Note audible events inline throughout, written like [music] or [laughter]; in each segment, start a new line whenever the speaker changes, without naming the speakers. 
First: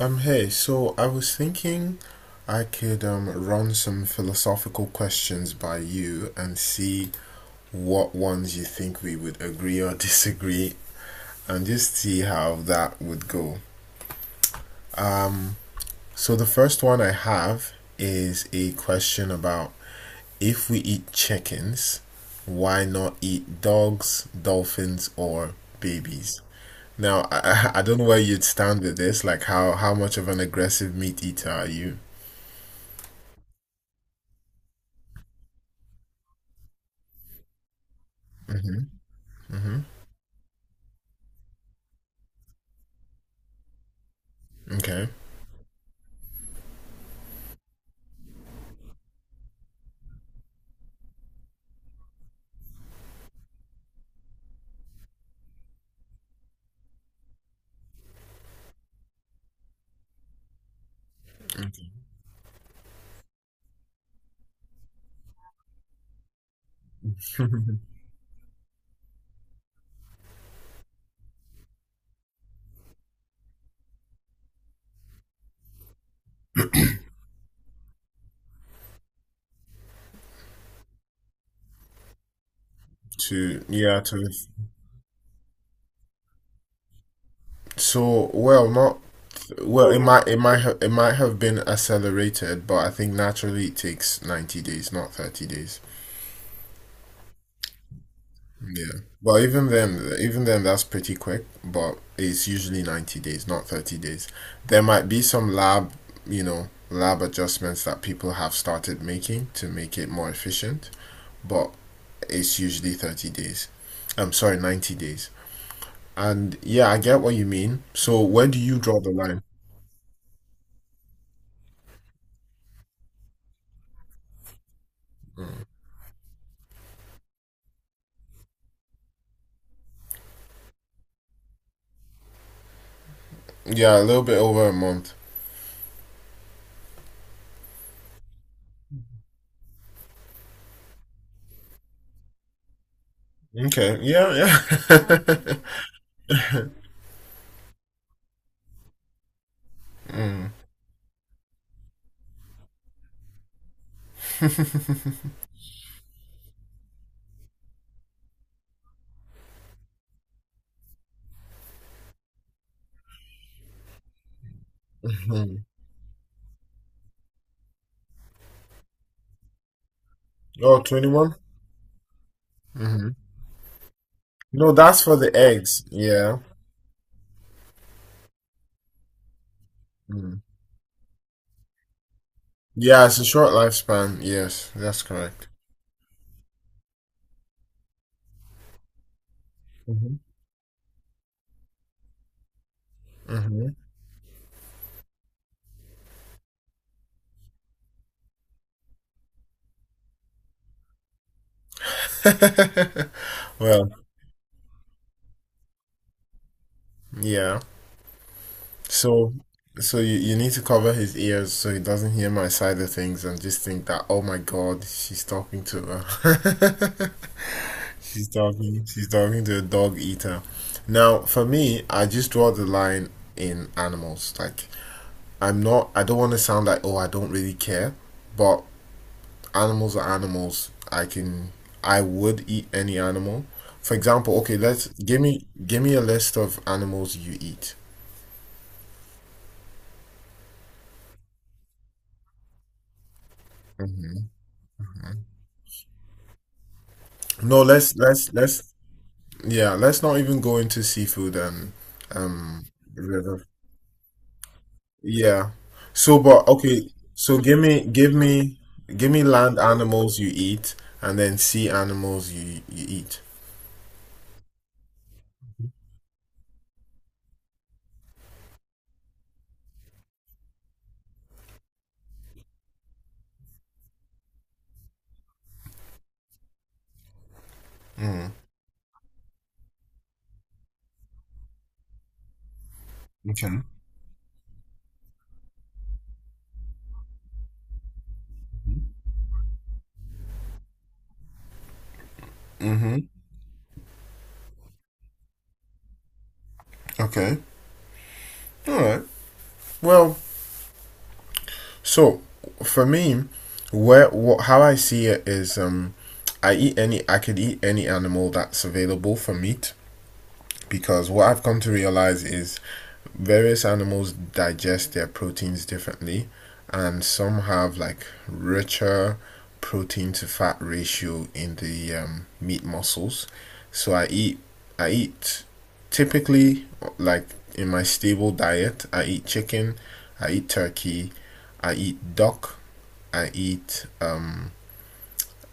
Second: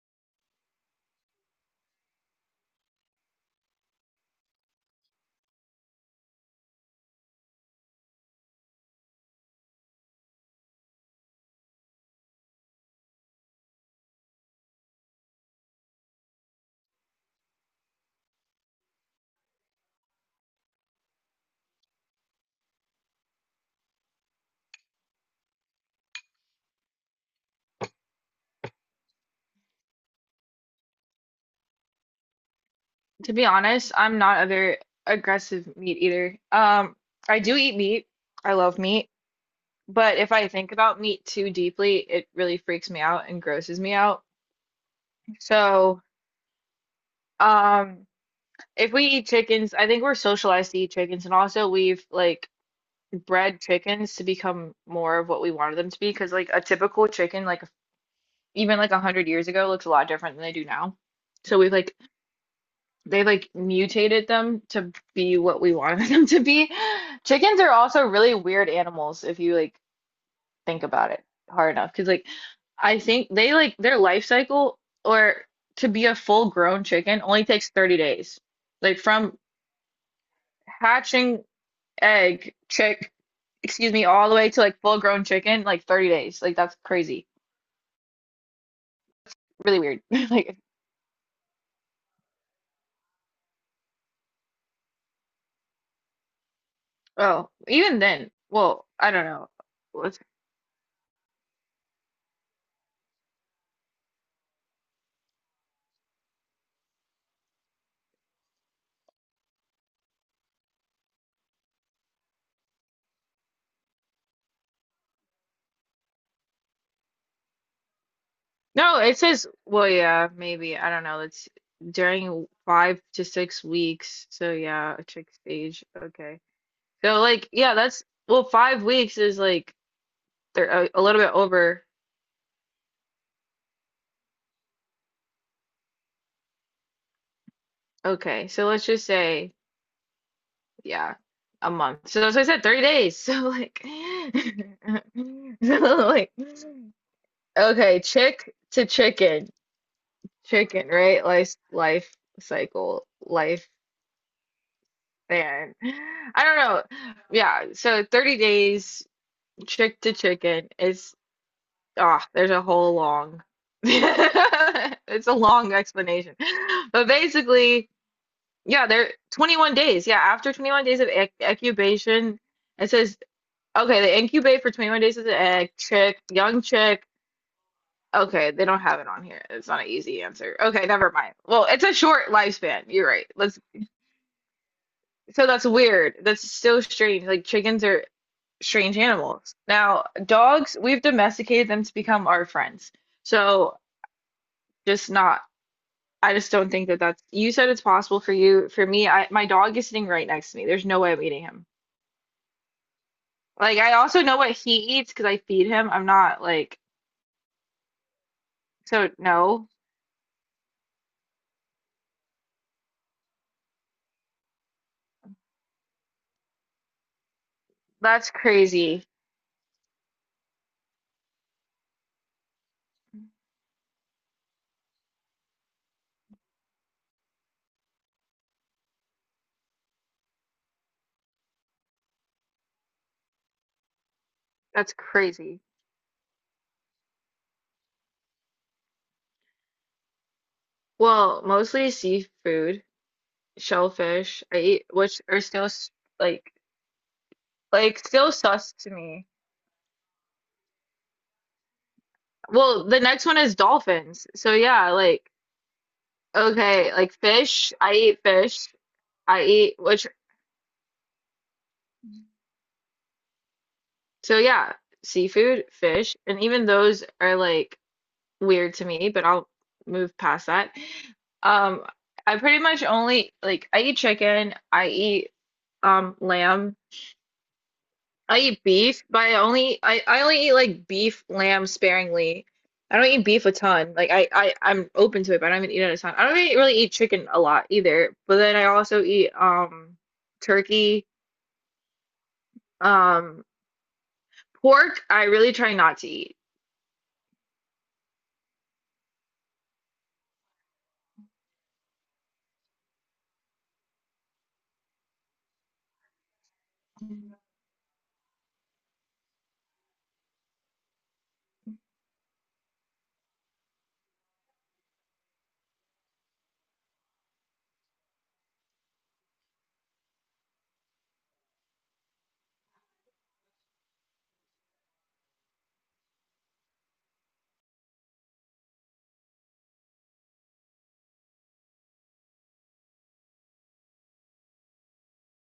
Hey, so I was thinking I could run some philosophical questions by you and see what ones you think we would agree or [laughs] disagree, and just see how that would go. So the first one I have is a question about, if we eat chickens, why not eat dogs, dolphins, or babies? Now, [laughs] I don't know where you'd stand with this. Like, how much of an aggressive meat eater are you?
To be honest, I'm not a very aggressive meat eater. I do eat meat. I love
Hmm.
meat. But if I think about meat too deeply, it really freaks me out and grosses me out.
Okay.
So, um, if we eat chickens, I think we're socialized to eat chickens, and also we've like bred chickens to become more of what we wanted them to be. Because like a typical chicken, like even like 100 years ago, looks a lot different than they do now. So we've like they like mutated them to be what we wanted [laughs] them to be. Chickens are
[laughs]
also really weird animals if you like think about it hard enough. Because like I think they like their life cycle or to be a full grown chicken only takes 30 days. Like from hatching egg, chick,
To
excuse
yeah
me,
to
all the way to like full grown chicken, like 30 days. Like that's crazy.
so well not
Really
well, it
weird.
might
[laughs]
it
Like,
might have it might have been accelerated, but I think naturally it takes 90 days, not 30 days.
oh, even then, well,
Yeah.
I don't
Well,
know.
even then, that's pretty quick, but it's usually 90 days, not 30 days. There might be some lab adjustments that people have started making to make it more efficient, but it's usually 30 days. I'm sorry, 90 days. And yeah, I get what you mean. So where do you
No,
draw the
it
line?
says, well, yeah, maybe. I don't know. It's during 5 to 6 weeks. So, yeah, a chick stage. Okay. So, like, yeah, that's, well, 5 weeks is like they're a little bit over.
Yeah, a little bit over a month.
Okay. So, let's just say, yeah, a month. So, that's what I said, 30 days. [laughs] So, like,
Okay.
[laughs]
Yeah, yeah. [laughs]
so, like, okay, chick to chicken,
Mm.
chicken, right? Life, life cycle, life. Man, I don't know. Yeah, so 30 days chick to chicken is there's a whole long [laughs] it's a
Mhm.
long explanation. But basically, yeah, they're 21 days. Yeah, after
Oh,
21 days of
21?
incubation, it
Mm-hmm.
says okay, they incubate
No,
for 21
that's for
days as an
the
egg,
eggs.
chick,
Yeah.
young chick. Okay, they don't have it on here. It's not an easy
Mm.
answer. Okay, never mind. Well, it's a short lifespan.
Yeah,
You're
it's a
right.
short
Let's
lifespan. Yes, that's correct.
so that's weird. That's so strange. Like chickens are strange animals. Now,
Hmm.
dogs, we've domesticated them to become our friends.
Hmm.
So, just not, I just don't think that that's, you said it's possible for you. For me, my dog is sitting right next to me. There's no way I'm eating him.
[laughs]
Like,
Well,
I also know what he eats because I feed him. I'm not like,
yeah.
so
So,
no,
so, you need to cover his ears so he doesn't hear my side of things and just think that, oh my God, she's talking to her. [laughs] She's
that's
talking.
crazy.
She's talking to a dog eater. Now, for me, I just draw the line in animals. Like, I'm not. I don't want to sound like, oh, I don't really care. But animals are animals. I can. I would eat any animal. For example, okay, let's
That's crazy.
give me a list of animals you eat.
Well, mostly seafood,
Hmm.
shellfish, I eat, which are still like,
No,
like still
let's
sus to me.
yeah, let's not even go into seafood and um
Well, the next one
river.
is dolphins. So yeah, like
Yeah. So, but okay.
okay, like
So
fish. I eat fish.
give me
I
land
eat which
animals you eat, and then sea animals you eat.
so yeah, seafood, fish, and even those are like weird to me, but I'll move past that. Um, I pretty much only like I eat chicken, I eat lamb.
Mm.
I eat beef, but I only eat like beef, lamb sparingly. I don't eat beef
Okay.
a ton. Like I'm open to it, but I don't eat it a ton. I don't really, really eat chicken a lot either. But then I also eat turkey.
Hmm.
um. Pork, I really try not to eat.
Okay. All right. Well, so for me, where what how I see it is, I could eat any animal that's available for meat, because what I've come to realize is various animals digest their proteins differently, and some have like richer protein to fat ratio in the meat muscles. So I eat typically, like in my stable diet. I eat chicken, I eat turkey, I eat duck, I eat um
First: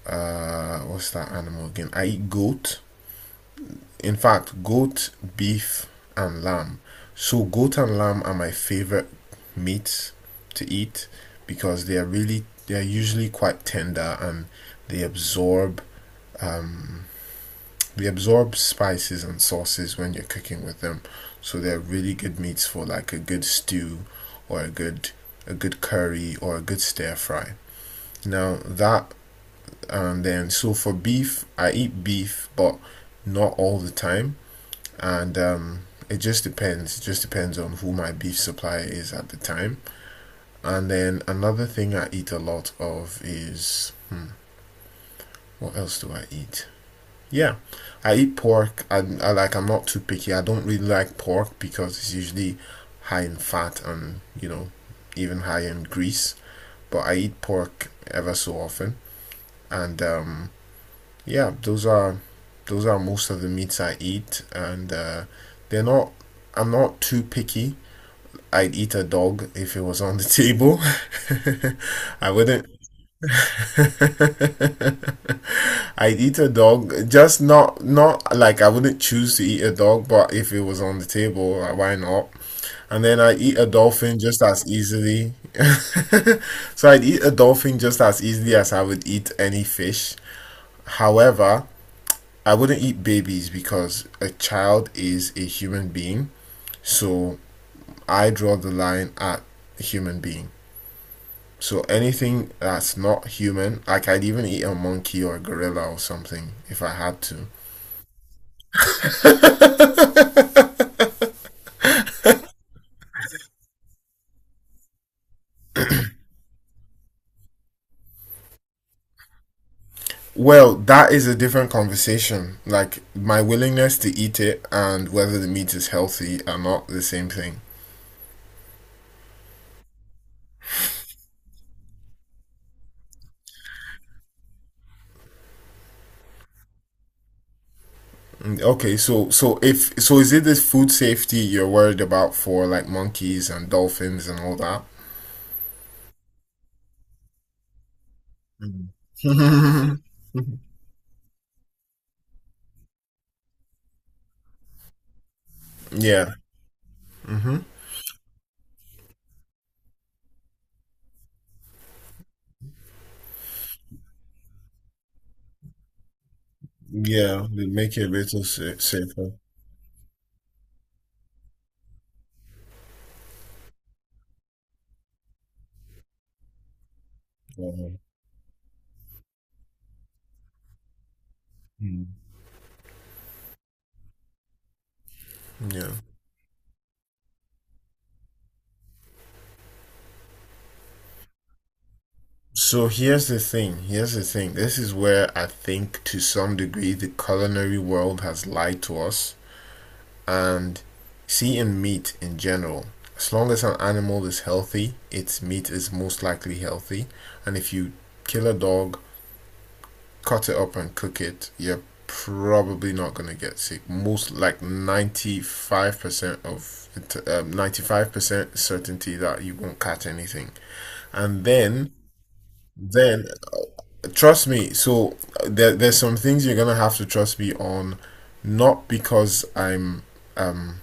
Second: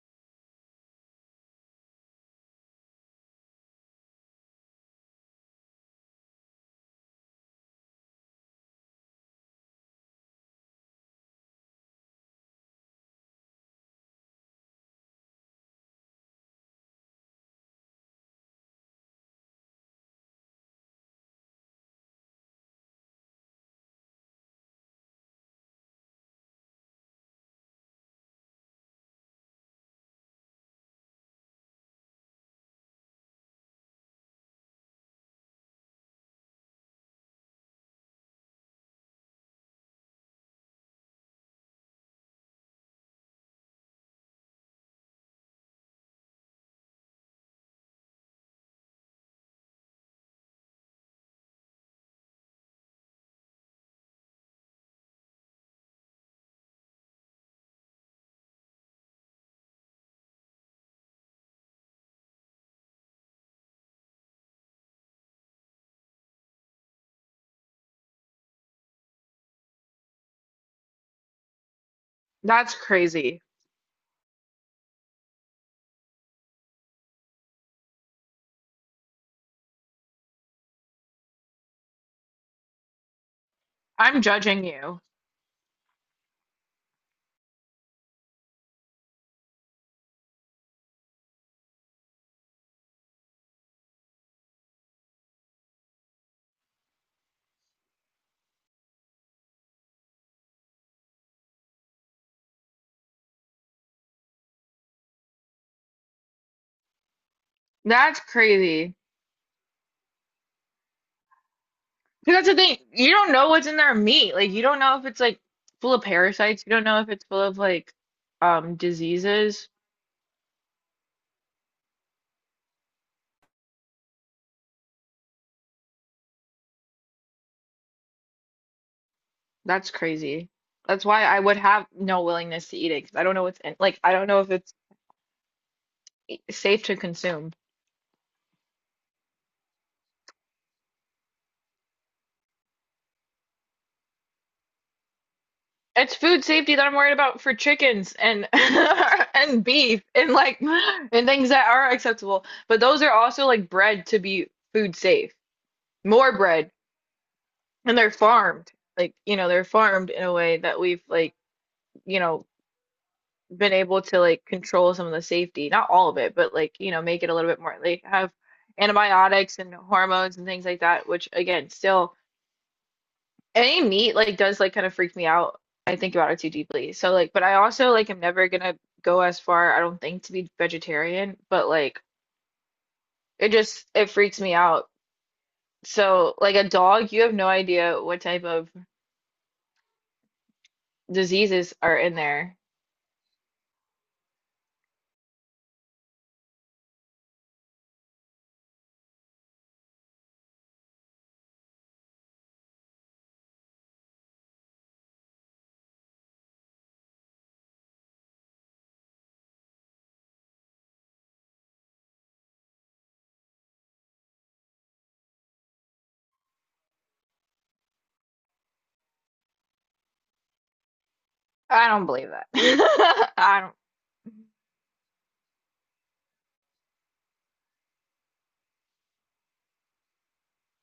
uh what's that animal again? I eat goat, in fact, goat, beef, and lamb. So, goat and lamb are my favorite meats to eat because they are usually quite tender, and they absorb um, they absorb spices and sauces when you're cooking with them. So they're really good meats for like a good stew or a good, a good curry, or a good stir fry. Now that and then so, for beef, I eat beef but not all the time, and it just depends. It just depends on who my beef supplier is at the time. And then another thing I eat a lot of is, what else do I eat? Yeah, I eat pork. I like. I'm not too picky. I don't really like pork because it's usually high in fat and, even high in grease. But I eat pork ever so often, and yeah, those are most of the meats I eat, and they're not. I'm not too picky. I'd eat a dog if it was on the table. [laughs] I wouldn't.
That's crazy.
[laughs] I'd eat a dog, just not like I wouldn't choose to eat a dog, but if it was on the table, like, why not? And then I eat a dolphin
I'm
just
judging
as
you.
easily. [laughs] So I'd eat a dolphin just as easily as I would eat any fish. However, I wouldn't eat babies because a child is a human being. So I draw the line at human being. So anything that's not human, like I'd even eat a monkey or a gorilla or something if I had to.
That's crazy. 'Cause that's the thing. You don't know what's in their meat. Like you don't know if it's like full of parasites. You don't know if it's full of like diseases.
Well, that is a different conversation. Like, my willingness to eat it and whether the meat is healthy are not the same thing.
That's crazy. That's why I would have no willingness to eat it 'cause I don't know what's in like I don't know if it's safe to consume.
Okay, so so if so is it this food safety you're worried about for like monkeys and dolphins and all that?
It's food safety that I'm worried about for chickens and [laughs] and
Mhm.
beef and like and things that are acceptable. But those are also like bred to be food safe.
[laughs] Yeah.
More bred.
Hmm.
And they're farmed. Like, you know, they're farmed in a way that we've like, you know, been able to like control some of the safety. Not all of it, but like, you know, make it a
Yeah,
little bit
they
more
make
like
it a
have
little safer.
antibiotics and hormones and things like that, which again, still any meat like does like kind of freak me out. I think about it too deeply. So like, but I
Yeah.
also like am never gonna go as far, I don't think, to be vegetarian, but like
Mm.
it just it freaks me out.
Yeah.
So like a dog, you have no idea what type of diseases are in there.
So here's the thing. Here's the thing. This is where I think, to some degree, the culinary world has lied to us. And, see, in meat in general, as long as an animal is healthy, its meat is most likely healthy. And if you kill a dog, cut it up, and cook it, you're probably not going to get sick. Most like 95% certainty that you won't catch anything. And
I
then,
don't believe that.
then,
[laughs] I don't
trust me. So there's some things you're gonna have to trust me on, not because I'm, um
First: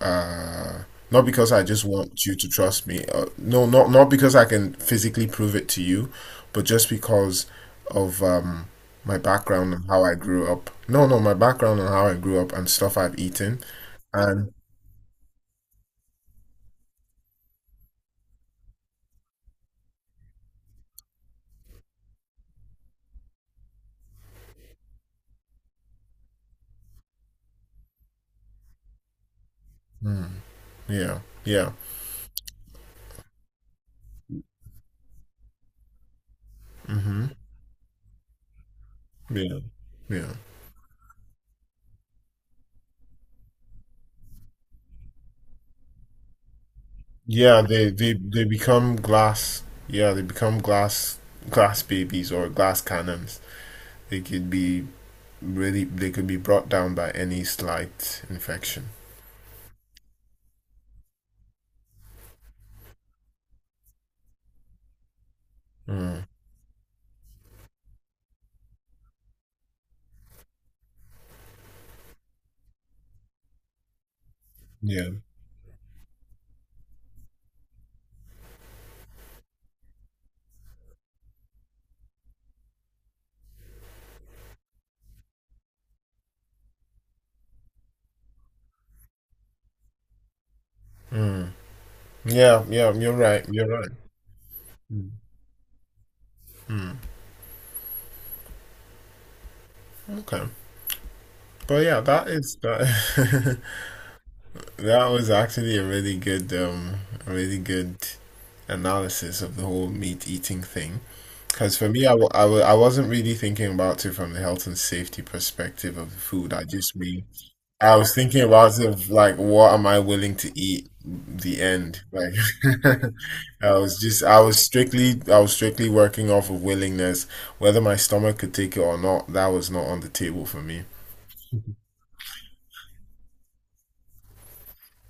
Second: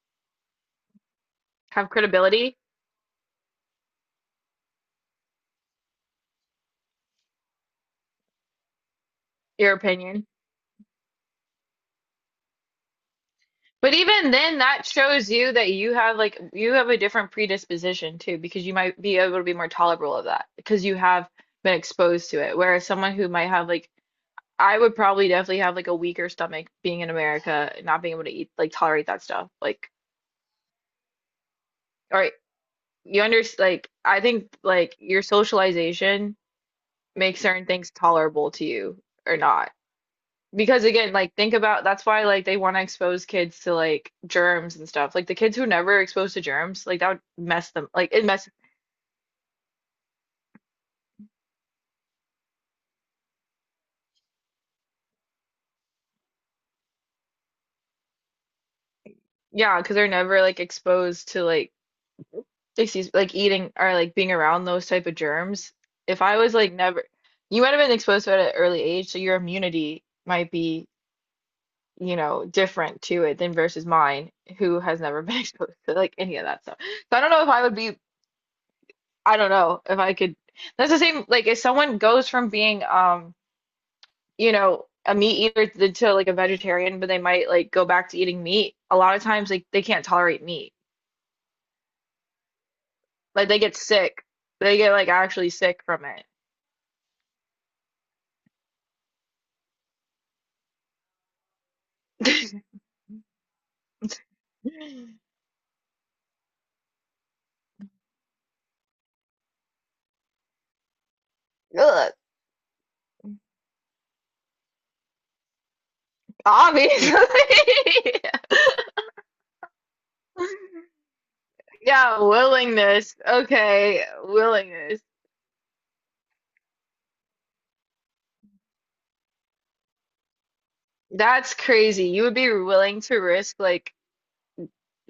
uh not because I just
have
want you to
credibility,
trust me. No, not because I can physically prove it to you, but just because of, my
your
background and how I
opinion.
grew up. No, no, my background and how I grew up and stuff I've eaten,
But even
and
then, that shows you that you have like you have a different predisposition too, because you might be able to be more tolerable of that because you have been exposed to it. Whereas someone who might have like I would probably definitely have like a weaker stomach being in America, not being able to eat like tolerate that stuff. Like,
mm, yeah, yeah,
or you under like I think like your socialization
mm-hmm,
makes certain things tolerable to you or
yeah,
not.
yeah.
Because again, like think about that's why like they want to expose kids to like germs and stuff. Like the kids who never exposed to germs, like that would
Yeah,
mess them.
they,
Like
they
it
they
mess
become glass. Yeah, they become glass babies, or glass cannons. They could be really. They could be brought down by any slight infection.
yeah, because they're never like exposed to like excuse like eating or like being around those type of germs. If
Mm.
I was like never, you might have been exposed to it at an early age, so your immunity might be, you know, different to it than versus mine, who has
Yeah.
never been [laughs] exposed to like any of that stuff. So I don't know if I would be, I don't know if I could. That's the same, like if someone goes from being, you know, a meat eater to, like a vegetarian, but they might like go back to eating meat. A lot of times, like they can't tolerate meat.
Mm. Yeah. Yeah. You're right.
Like they
You're
get
right.
sick. They get like
Mm.
actually sick from
Mm. Okay. But yeah, that is
it.
that. [laughs] That
[laughs]
was actually a really good, a really good analysis of the whole meat eating thing. Because for me, I,
Look,
w I, w I wasn't really thinking about it from the health and safety perspective of the food. I just
obviously.
mean, I was thinking about it of like, what am I willing to eat?
[laughs]
The end.
Yeah,
Like,
willingness.
[laughs]
Okay,
I was
willingness.
strictly, I was strictly working off of willingness. Whether my stomach could take it or not, that was not on the table for me.
That's crazy. You would be willing to risk like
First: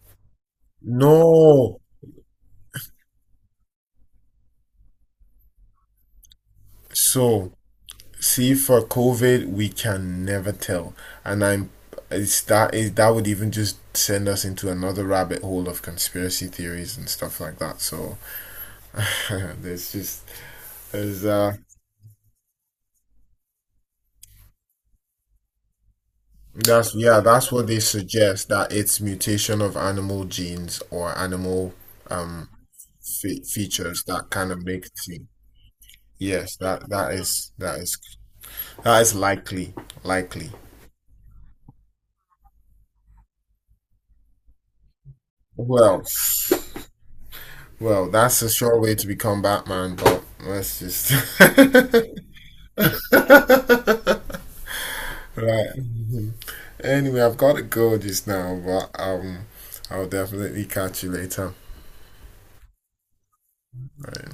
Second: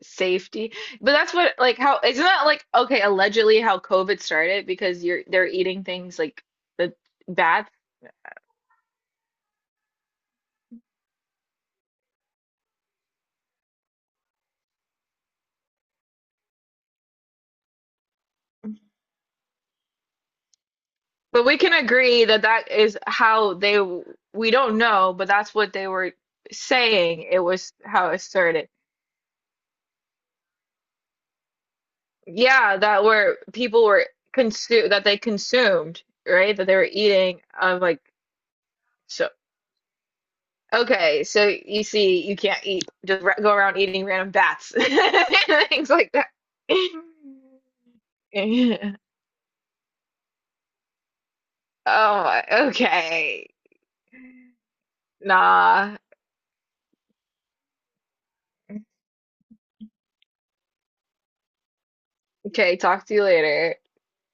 safety. But that's what like
No.
how isn't that like okay, allegedly how COVID started because you're they're eating things like the
So,
bad.
see, for COVID, we can never tell, and I'm it's that it, that would even just send us into another rabbit hole of conspiracy theories and stuff like that. So [laughs] there's just there's
But we can agree that that is how they we don't know, but that's what they were
that's yeah
saying. It
that's what
was
they
how it
suggest,
started.
that it's mutation of animal genes or animal um
Yeah, that were
fe
people
features
were
that kind of make
consume that they
it.
consumed,
Yes,
right? That they were eating. I'm like,
that is
so
likely, likely.
okay, so you see, you can't eat just ra go around eating random bats [laughs] and
Who
things like that.
else?
[laughs]
Well, that's a sure way to become Batman, but let's just [laughs]
Oh, okay. Nah.
right. Anyway, I've got to go just now, but I'll definitely catch you later.
Okay, talk to you later.
Right.